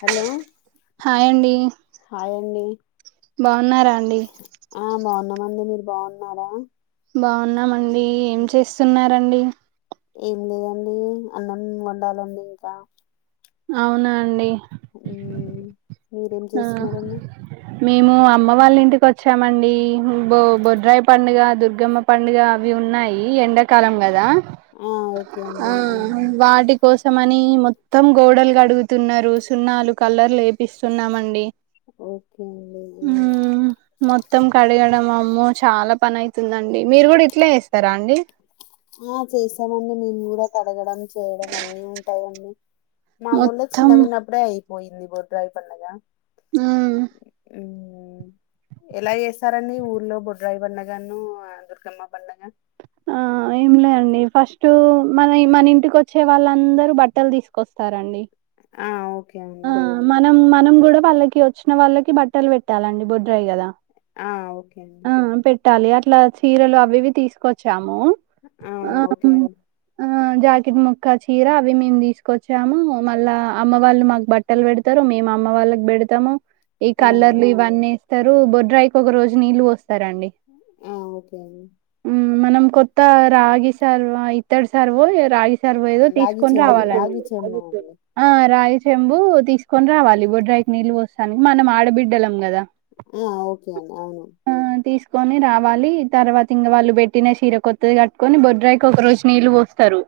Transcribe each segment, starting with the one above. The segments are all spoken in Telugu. హలో హాయ్ అండి హాయ్ అండి బాగున్నారా అండి ఆ బాగున్నామండి మీరు బాగున్నారా బాగున్నామండి ఏం చేస్తున్నరండి ఏం లేదండి అన్నం వండాలండి ఇంకా అవునా అండి ఊ మీరేం ఆ చేస్తున్నారండి మేము అమ్మ వాళ్ళ ఇంటికి వచ్చామండి బో బొడ్రాయి పండుగ దుర్గమ్మ పండుగ అవి ఉన్నాయి ఎండాకాలం కదా ఆ ఓకే అండి ఆ కోసమని మొత్తం గోడలు అడుగుతున్నారు సున్నాలు కలర్ లేపిస్తున్నామ అండి. ఇంకేం లెదు మొత్తం కడగడం అమ్మ చాలా పని అయితుందండి మీరు కూడా ఇట్లే చేస్తారా అండి ఆ చేసామండి మేము కూడా కడగడం చేయడం అన్ని ఉంటాయండి మా ఊర్లో మొత్తం చిన్నగాన్నప్పుడే అయిపోయింది బొడ్రాయీ పండగా హ్మ్ ఉ ఎలా చేస్తారండి ఊర్లో బొడ్రాయి పండగను దుర్గమ్మ పండగ ఆ ఏం లే అండి ఫస్ట్ మన మన ఇంటికి వచ్చే వాళ్ళందరూ బట్టలు తీసుకొస్తారండి ఆ ఓ ఆ మనం మనం కూడా వాళ్ళకి వచ్చిన వాళ్ళకి బట్టలు పెట్టాలండి బుడ్రాయి కదా ఆ ఓకే అండి ఆ పెట్టాలి అట్లా చీరలు అవి ఇవి తీసుకొచ్చాము ఆ ఓకే అండి ఆ జాకెట్ ముక్క చీర అవి మేము తీసుకొచ్చాము మళ్ళా అమ్మ వాళ్ళు మా పెడతారు మేము అమ్మ వాళ్ళకి పెడతాము ఈ ఆ కలర్లు ఇవన్నీ సరే బొడ్రాయికి ఒక రోజు నీళ్లు పోస్తారు అండి ఆ ఓకే అండి హ్మ్ మనం కొత్త రాగి సార్వా ఇత్తడు సార్వ రాగి సర్వ ఏదో రాగి తీసుకొని చెమ్ము రావాలండి రాగి చెమ్ము అండి ఆ రాగి చెంబు తీసుకొని రావాలి బొడ్రాయికి నీళ్ళు పోస్తానికి మనం ఆడబిడ్డలం కదా ఆ ఓకే అండి అవును ఆ తీసుకొని రావాలి తర్వాత ఇంగ వాళ్ళు పెట్టిన చీర కొత్తది కట్టుకొని బొడ్రాయికి ఒక రోజు నీళ్ళు పోస్తారు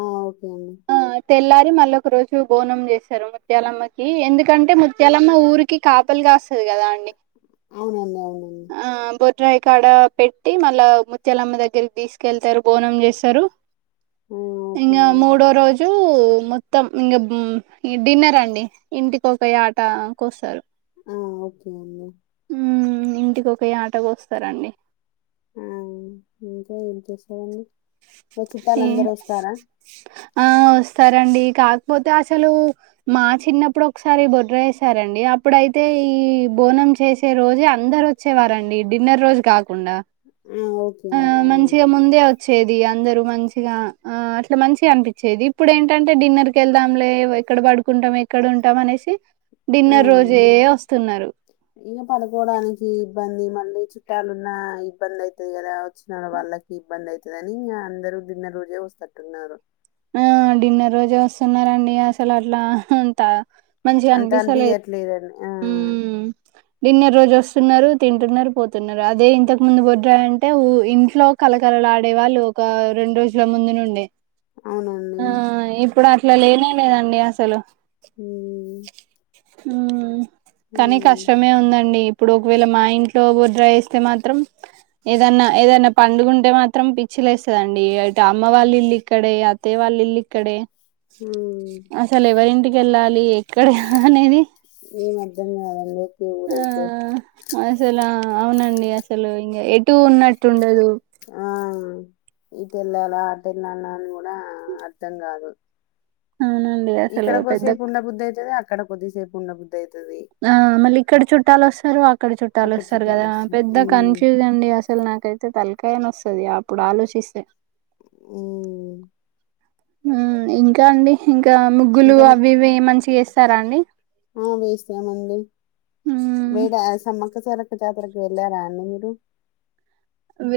ఆ ఓకే ఆ తెల్లారి మళ్ళీ ఒక రోజు బోనం చేస్త ముత్యాలమ్మకి ఎందుకంటే ముత్యాలమ్మ ఊరికి కాపలి కాస్తుంది కదా అండి అవునండి అవునండి రైకాడ పెట్టి మళ్ళా ముత్యాలమ్మ దగ్గరికి తీసుకెళ్తారు బోనం చేస్తారు ఆ ఓకే ఇంకా అండి మూడో రోజు మొత్తం ఇక ఈ డిన్నర్ అండి ఇంటికి ఒక యాట కోస్తారు హ ఓకే అండి ఉమ్ ఇంటికి ఒక యాట కోస్తారండి ఉమ్ ఇంకా ఏం చేస్తారండి ఇ ఈ చుట్టాలుందరూ వస్తారా ఆ వస్తారండి కాకపోతే అసలు మా చిన్నప్పుడు ఒకసారి బొడ్రాయ్ వేసారండి అప్పుడైతే ఈ బోనం చేసే రోజే అందరు వచ్చేవారండి డిన్నర్ రోజు కాకుండా ఆ ఓకే ఆ అండి అవునా మంచిగా ముందే వచ్చేది అందరూ మంచిగా ఆ అట్లా మంచిగా అనిపించేది ఇప్పుడు ఏంటంటే డిన్నర్ కీ వెల్దాములే ఎక్కడ పడుకుంటాం ఎక్కడ ఉంటాం అనేసి ఆ డిన్నర్ రోజే వస్తున్నారు ఇంకా పడుకోడానికి ఇబ్బంది మళ్ళీ చుట్టాలు ఉన్న ఇబ్బంది అయితది కదా వచ్చిన వాళ్ళకి ఇబ్బంది అయితుందిని ఇంకా అందరు డిన్నర్ రోజే వస్తట్టున్నారు ఆ డిన్నర్ రోజు వస్తున్నారండి అసలు అట్లా అంత మంచిగా అంతే అని బియ్యట్లేదండి హ్మ్ డిన్నర్ రోజు వస్తున్నారు తింటున్నారు పోతున్నారు అదే ఇంతకు ముందు బొడ్రాయి అంటే ఇంట్లో కలక కలఆడేవాళ్ళు ఒక రెండు రోజుల ముందు నుండే అవునా ఆ ఇప్పుడు అట్లా లేనే లేదండి అసలు ఉమ్ ఉమ్ కానీ అవునండి కష్టమే ఉందండి ఇప్పుడు ఒకవేళ మా ఇంట్లో బోడ్రాయి వేస్తే మాత్రం ఏదన్నా ఏదన్నా పండుగ ఉంటే మాత్రం పిచ్చి లేస్తదండి అ అమ్మ వాళ్ళ ఇల్లు ఇక్కడే అత్తయ్య వాళ్ళ ఇల్లు ఇక్కడే హ్మ్ అసలు ఎవరింటికి వెళ్ళాలి ఎక్కడ అనేది లోకి ఆ ఊరైతే అసలు అవునండి అసలు ఇంగా ఎటు ఉన్నట్టుండదు ఆ ఈటెల్లాల ఆటెల్లలా అని కూడా అర్థం కాదు అవునండి అసలు ఇక్కడ పెద్ద కొద్దిసేపు ఉండ బుద్ధి అయితుది అక్కడ కొద్దిసేపు ఉండబుద్ధి అయితది ఆ మళ్ళీ ఇక్కడ చుట్టాలు వస్తారు అక్కడ చుట్టాలు అక్కడ వస్తారు చుట్టాలు కదా వస్తారు పెద్ద హ్మ్ కన్ఫ్యూజ్ అండి అసలు నాకైతే తలకాయ నస్తుది అప్పుడు ఆలోచిస్తే ఊ ఊ ఇంకా అండి ఆ‌ ముగ్గులు ఇంకా అవి ఇవి మంచిగా చేస్తారా అండి ఉమ్ మీరు సమ్మక్క సారక్క జాతరకి వెళ్ళారా అండి మీరు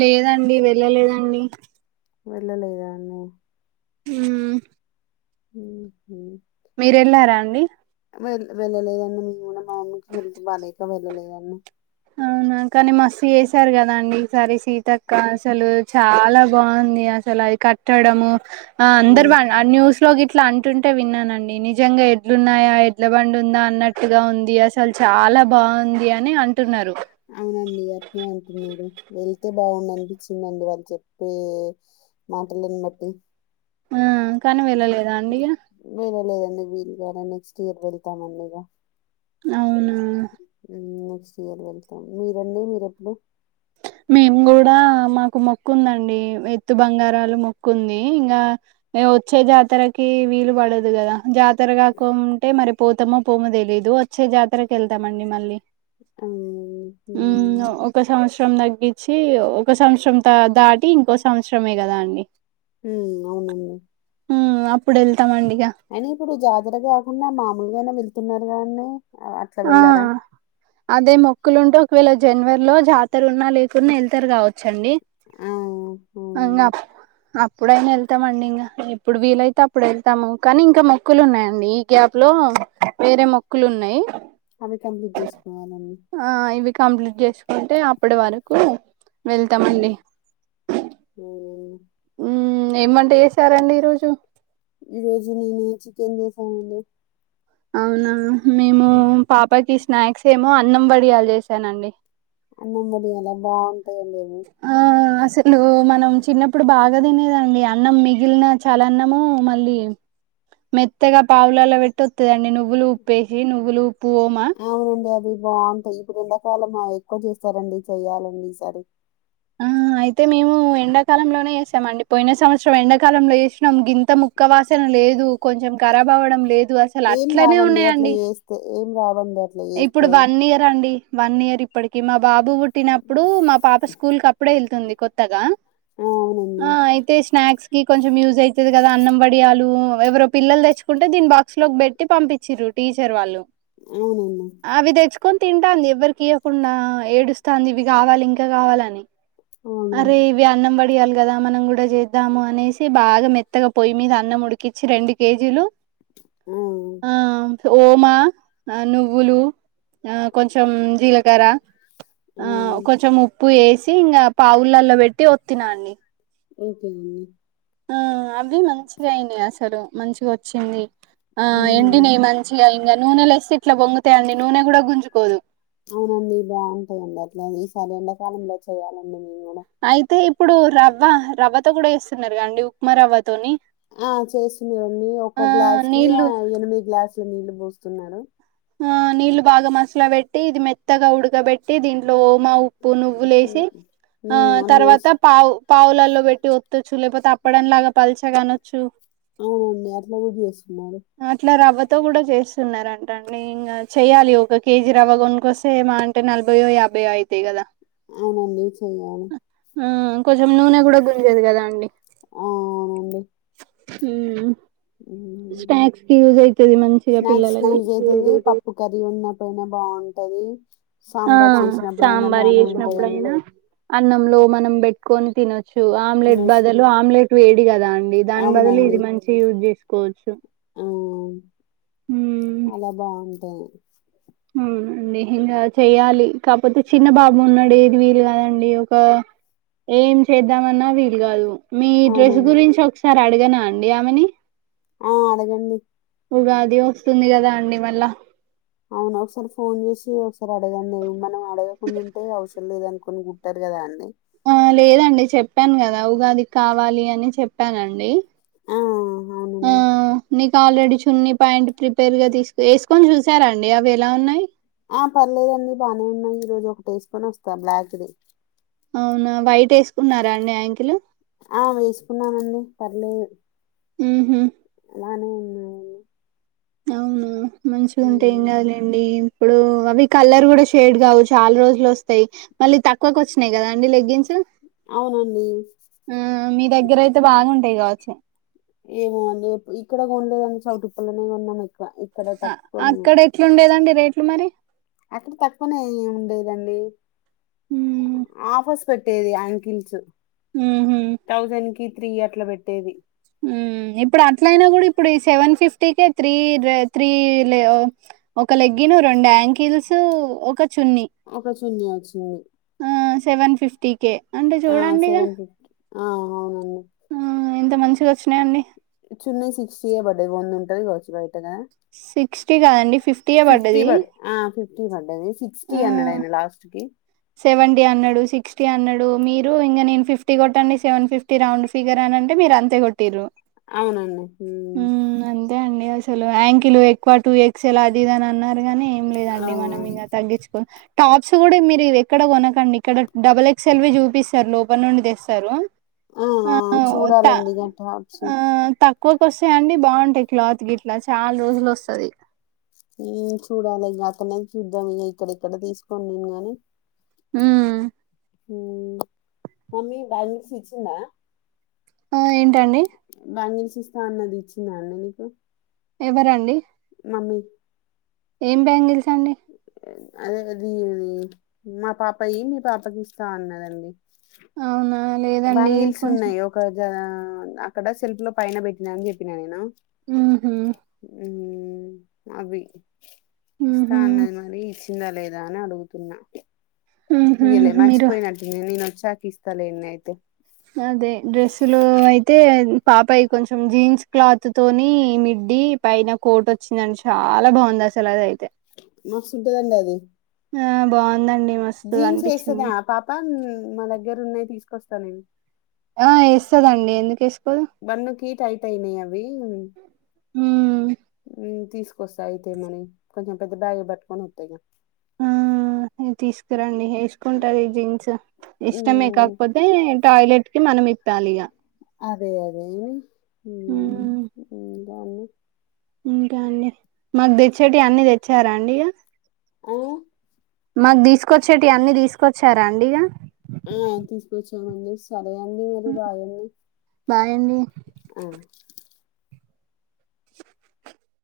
లేదండి వెళ్ళలేదండి వెళ్ళలేదా అండి ఊ హ మీర వెళ్లారా అండి వెళ్ వెళ్లలేదండి మేము కూడా మా మమ్మీకి హెల్త్ బాకలేక వెళ్ళలేదండి అవునా కానీ మస్తు చేసారు కదండి ఈసారి సీతక్క అసలు చాలా బాగుంది అస అలా అది కట్టడము ఆ అందరు అవునా ఆ న్యూస్ లో అట్లా అంటుంటే విన్నానండి నిజంగా ఎట్లున్నాయా ఎట్ల బండి ఉందా అన్నట్టుగా ఉంది అసలు చాలా బాగుంది అని అ అవునండి గట్నే అంటున్నారు వెళ్ బాగుంది అనిపించిందండి వాళ్ళు చెప్పే మాటలని బట్టి ఆ కానీ వెళ్ళలేదా అండి ఇగా అ వీలుగానే నెక్స్ట్ ఇయర్ వెళ్తామండి ఇక అవును నెక్స్ట్ ఇయర్ వెళ్తాం మీరన్నడి మీరు ఎప్పుడు మేము కూడా మాకు మొక్కు ఉందండి ఎత్తు బంగారాలు మొక్కు ఉంది ఇంకా వచ్చే జాతరకి వీలు పడదు కదా జాతర కాకుంటే మరి పోతామో పోమో తెలీదు వచ్చే జాతరకు వెళ్తామండి మళ్ళీ ఉ ఊ ఒ సంవత్సరం తగ్గించి ఒక సంవత్సరం దాటి ఇంకో సంవత్సరమే కదా అండి ఉ అవునండి అప్పుడు వెతు అయినా ఇప్పుడు జాతర కాకుండా మామూలుగా అయినా వెళ్తున్నారు కదండి అట్లా వెళ్ళార మోక్కులు ఉంటే ఒకవేళ జనవరిలో జాతర ఉన్నా లేకున్నా వెళ్తారు కావచ్చండి ఆ, అ అవునండి అప్ ఎప్పుడైనా వెళ్తామండి ఇంకా ఎప్పుడు వీలైతే అప్పుడు వెళ్తాము కానీ ఇంకా మొక్కులు ఉన్నాయండి ఈ గ్యాప్లో వేరే మొక్కులు ఉన్నాయి అనీ కన్ఫ్యూజ్ జేసి ఆ ఇవి కంప్లీట్ చేసుకుంటే అప్పటి వరకు వెళ్తామండి అ ఉ ఏమ్ వంట చేసారండి ఈరోజు ఈరోజు నేను చికెన్ చేసానండి అవునా మేము పాపకి స్నాక్స్ ఏమో అన్నం వడియాలు చేసానండి అన్నం వడియాల బాగుంటాయండి అవి ఆ అసలు మనం చిన్నప్పుడు బాగా తినేదండి అన్నం మిగిలిన చాలా అన్నము మళ్ళీ మెత్తగా పావులలో పెట్టి వస్తుందండి నువ్వులు ఉప్పేసి నువ్వులు ఉప్పు ఓమా నావున్గాదు బావుంటాయ్ ఇప్పుడు ఎండాకాలం ఎక్కువ చేస్తారండి చెయ్యాలండి ఈ సారి. ఆ అయితే మేము ఎండాకాలంలోనే చేస్తాం అండి పోయిన సంవత్సరం ఎండాకాలంలో చేసినాం గింత ముక్క. వాసన లేదు కొంచెం ఖరాబ్ అవ్వడం లేదు అసలు ఏం అట్లనే రావండి ఉన్నాయండ అట్లా చేస్తే ఏం రావండి అట్లా ఇప్పుడు చేస్తే వన్ ఇయర్ అండి వన్ ఇయర్ ఇప్పటికి మా బాబు పుట్టినప్పుడు మా పాప స్కూల్ కప్పుడే ఎళ్తుంది కొత్తగా. ఆ, అవునండి ఆ అయితే స్నాక్స్ గి కొంచెం యూజ్ అయితది కదా అన్నం వడియాలు ఎవరో పిల్లలు తెచ్చుకుంటే దీని బాక్స్ లోగ్ బెట్టి పంపించిర్రు. టీచర్ వాళ్ళు అవునండి అవి తెచ్చుకొన్ తింటాంది ఎవ్వరికియ్వకుండా ఏడుస్తాంది ఇవి కావాలి ఇంకా కావాలని. అవునండి అరే ఇవి అన్నం వడి డియాలి కదా మనం కూడా చేద్దాము అనేసి బాగా మెత్తగా పోయి మీద అన్నం ఉడికిచ్చి రెండు కేజీలు. అవున్ ఆ ఓమా ఆ నువ్వులు ఆ కొంచెం జీలకర ఆ ఉమ్, కొంచెం ఉప్పు ఎసి ఇంగ పావులల్లో పెట్టి ఒత్తినాడ్ని. ఏం చేయున్ని ఆ అవి మంచిగా అయినీ అసలు మంచిగా వచ్చింది ఆ ఉమ్, ఎండినీ మంచిగా అయి ఇంగ నూనెలో ఎస్తే ఇట్లా పొంగతాయండి నూనె కూడా గుంజుకోదు. అవునండి బావుంటాయండి అట్లా ఈసారి ఎండాకాలంలో చేయ్యాలండి. అయితే ఇప్పుడు రవ్వ రవ్వతో కూడా ఎస్తున్నార్ గా అండి ఉప్మా రవ్వతోని. ఆ చేస్తున్నారండి ఒక్క ఆ గ్లాస్ కి ఆ నీళ్లు ఎనిమిది గ్లాసుల నీళ్లు పోస్తున్నారు. ఆ నీళ్లు బాగా మసలా బెట్టి ఇది మెత్తగా ఉడకబెట్ ట్టి దీంట్లో ఓమా ఉప్పు నువ్వు లేసి పో- ఆ ఉమ్, అన్నీ తర్వాత వేసి- పావు. పావులల్లో బెట్టి వత్తొచ్చు లేకపోతే అప్పడం లాగా పల్చగా అనొచ్చు. అవునండి అట్లా గూడా జేస్తున్నారు. తొ గూడా చేస్తున్నారండి. రన్ ఇంగ చేయాలి ఒక కేజీ రవ్వ గొనుకొస్తే మా అంటే నలభయో యాభైయో అయితయ్ కదా. అవునండి చేయాలి ఆ కొంచం నూనె కూడా గుంజదు కదా అండి ఆ అవునండి హ్మ్ స్నాక్స్ కి యూజ్ అయితది మంచిగా స్నాక్స్ పిల్లలకి. డైనా బావుంటది ఆ సాంబార్ చేసినప్పుడైనా సాంబార్ బానే ఉంటాయ్ అన్ని చేసినప్పుడయినా అన్నంలో మనం బెట్టుకొన్ తినొచ్చు ఆమ్లెట్ తినొచ్చు బదులు ఆమ్లెట్ వేడి కదా అండి దాని బదులు ఇది మంచి యూజ్ జేస్కోవచ్చు. హ్మ్ అలా బావుంటయ్. హ్మ్ అండి ఏం కాదు చెయ్యాలి కాకపోతే చిన్న బాబు ఉన్నాడు ఏది వీలు కాదండి ఒక. ఏం చేద్దామన్నా వీలు కాదు. మీ డ్రెస్ అవునండి గురించి ఒకసారి అడగనా అండి ఆమెని. ఉమ్ అడగండి ఉగాది వస్తుంది కదా అండి మళ్ళ అవును ఒకసారి ఫోన్ చేసి ఒకసారి అడగండి మనం అడగకుండ ఉంటే అవసరం లేదు అనుకొని గుట్టారుగ. కదాండి ఆ లేదండి చెప్పాను కదా ఉగాది కావాలి అని చెప్పానండి. ఆ అవునండి ఆహ్ నీక్ ఆల్రెడీ చున్ని పాయింట్ ప్రిపేర్ గా తీసు ఎస్కొని చూసారా అండి అవి ఎలా ఉన్నాయి. ఆ పర్లేదండి బానే ఉన్నాయ్ ఈ రోజు ఒక ఎస్కొని వస్తా బ్లాక్ ది. అవునా వైట్ ఎస్కున్నారా అండి యంకిలు. ఆ వేసుకున్నానండి పర్లేదు ఉమ్ హు అలానే ఉన్నాయని అవును మంచిగుంటే ఏం కాదులెండి ఇప్పుడు అవి కలర్ కూడా షేడ్ కావు చాలా రోజులు వస్తాయి మళ్ళీ తక్కువకు వచ్చినాయి కదా అండి లెగ్గిన్స్ అవునండి ఉమ్ మీ దగ్గరయితే బాగుంటాయి కావచ్చు ఏమో అండి ఇక్కడ కొనలేదండి చౌటి పల్లనే కొన్నాం ఎక్కువ ఇక్కడ అ తక్కువనే అక్కడ ఎట్లుండేదండి రేట్లు మరి అక్కడ తక్కువనే అయ్యి ఉండేదండి. ఆఫస్ పెట్టేది యాంకిల్స్ ఉహు థౌజండ్ కి త్రీ అట్లా పెట్టేది ఉమ్ ఇప్పుడు అట్లయినా కూడా ఇప్పుడు ఈ సెవెన్ ఫిఫ్ ఫ్టీ కే త్రీ డ్రై త్రీ లే ఒక లెగ్గిన్ రెండు యాంకిల్స్ ఒక చున్నీ ఒక చిన్ని వచ్చింది సెవన్ ఫిఫ్టీ కె ఆ సెవెన్ ఫిఫ్టీ ఆ అవునండి ఆ ఎంత మంచిగా వచ్చినాయండి చిన్ని సిక్స్టీయే పడ్డది వంద ఉంటది కావచ్చు బయటగా సిక్స్టీ కాదండి ఫి ఫిఫ్టీ పడ్ ఆ ఫిఫ్టీ పడ్డది సిక్స్టీ ఆ అన్నాడు ఆయన లాస్ట్ కి సెవెంటీ అన్నాడు సిక్స్టీ అన్నాడు మీరు ఇంకా నేను ఫిఫ్టీ కొట్టండి సెవెన్ ఫిఫ్టీ రౌండ్ ఫిగర్ అని అంటే మీరు అంతే కొట్టిరు అవునండి ఉమ్ అంతే అండి అసలు యాంకిలు ఎక్కువ టూ ఎక్సెల్ అది ఇది అని అన్నారు గానీ ఏం ఆ లేదండి మనం ఇంకా తగ్గించుకో టాప్స్ కూడా మీరు ఇవి ఇక్కడ కొనకండి ఇక్కడ డబల్ ఎక్స్ ఎల్వి చూపిస్తారు లోపల నుండి తెస్తారు ఆ ఆ చూడాలండి గా టాప్సు కో వస్తె అండి బాగుంటాయి క్లాత్ గిట్లా చాలా రోజులు వస్తది ఉమ్ చూడాలి ఇంక అక్కనే చూద్దాం ఇంగ ఇక్కడ ఎక్కడ తీసుకోని నేను గాని ఉమ్ ఉమ్ మమ్మీ బ్యాంగిల్స్ ఇచ్చిందా ఆ ఏంటండి బ్యాంగిల్స్ ఇస్తా అన్నది ఇచ్చిందా అండి మీకు ఎవరండి మమ్మి ఏం బ్యాంగిల్ అదేగది మా పాపయి మీ పాపకి ఇస్తా అన్నదండి అవునా లేదండి బ్యాంగిల్స్ కొంచెం ఉన్నాయి ఒక జ అక్కడ సెల్ఫ్ లో పైన పెట్టిన అని చెప్పినా నేను ఉమ్ హు ఉమ్ అవి ఇస్తా ఉహు అన్నది మరి చిందా లేదా అని అడుగుతున్నా ఉహు ఇయలే మీరు మర్చిపోయినట్ ఉంది నేను వచ్ చాక ఇస్తలెండి అయి అదే డ్రెస్సులు అయితే పాపయి కొంచెం జీన్స్ క్లాత్ తోని మిడ్డి పైన కోట్ వచ్చిందండి చాలా బాగుంది అసలు అదైతే మస్తుంటదండీ అది ఆ బాగుందండి మస్తు జీన్స్ వేస్తదా అనిపించింది పాప మ్ మా దగ్గర ఉన్నాయి తీసుకొస్తా నేను ఆ ఎస్తదండి ఎందుకేస్ బన్ను కి టైట్ అయినాయి అవి ఉమ్ తీసుకొస్తా అయితే మనీ కొంచెం పెద్ద బ్యాగ్ పట్టుకొని వత్త ఇగ ఆ తీసుకురండి వేసుకుంటారు ఈ జీన్స్ ఇష్టమే హ్మ్. కాకపోతే టాయిలెట్ కి మనం ఇప్పాలి ఇక అదే అదే హ మమి ఇంకా అండి మాకు తెచ్చేటివి అన్నిీ తెచ్చారా అండి ఇక ఓ మాకు తీసుకొచ్చేటివివన్నీ తీసుకొచ్చారా అండి ఇక ఆ తీసుకొచ్చా అం సాల అళడి మరి భాయన్ని బాయ్ అండి ఆ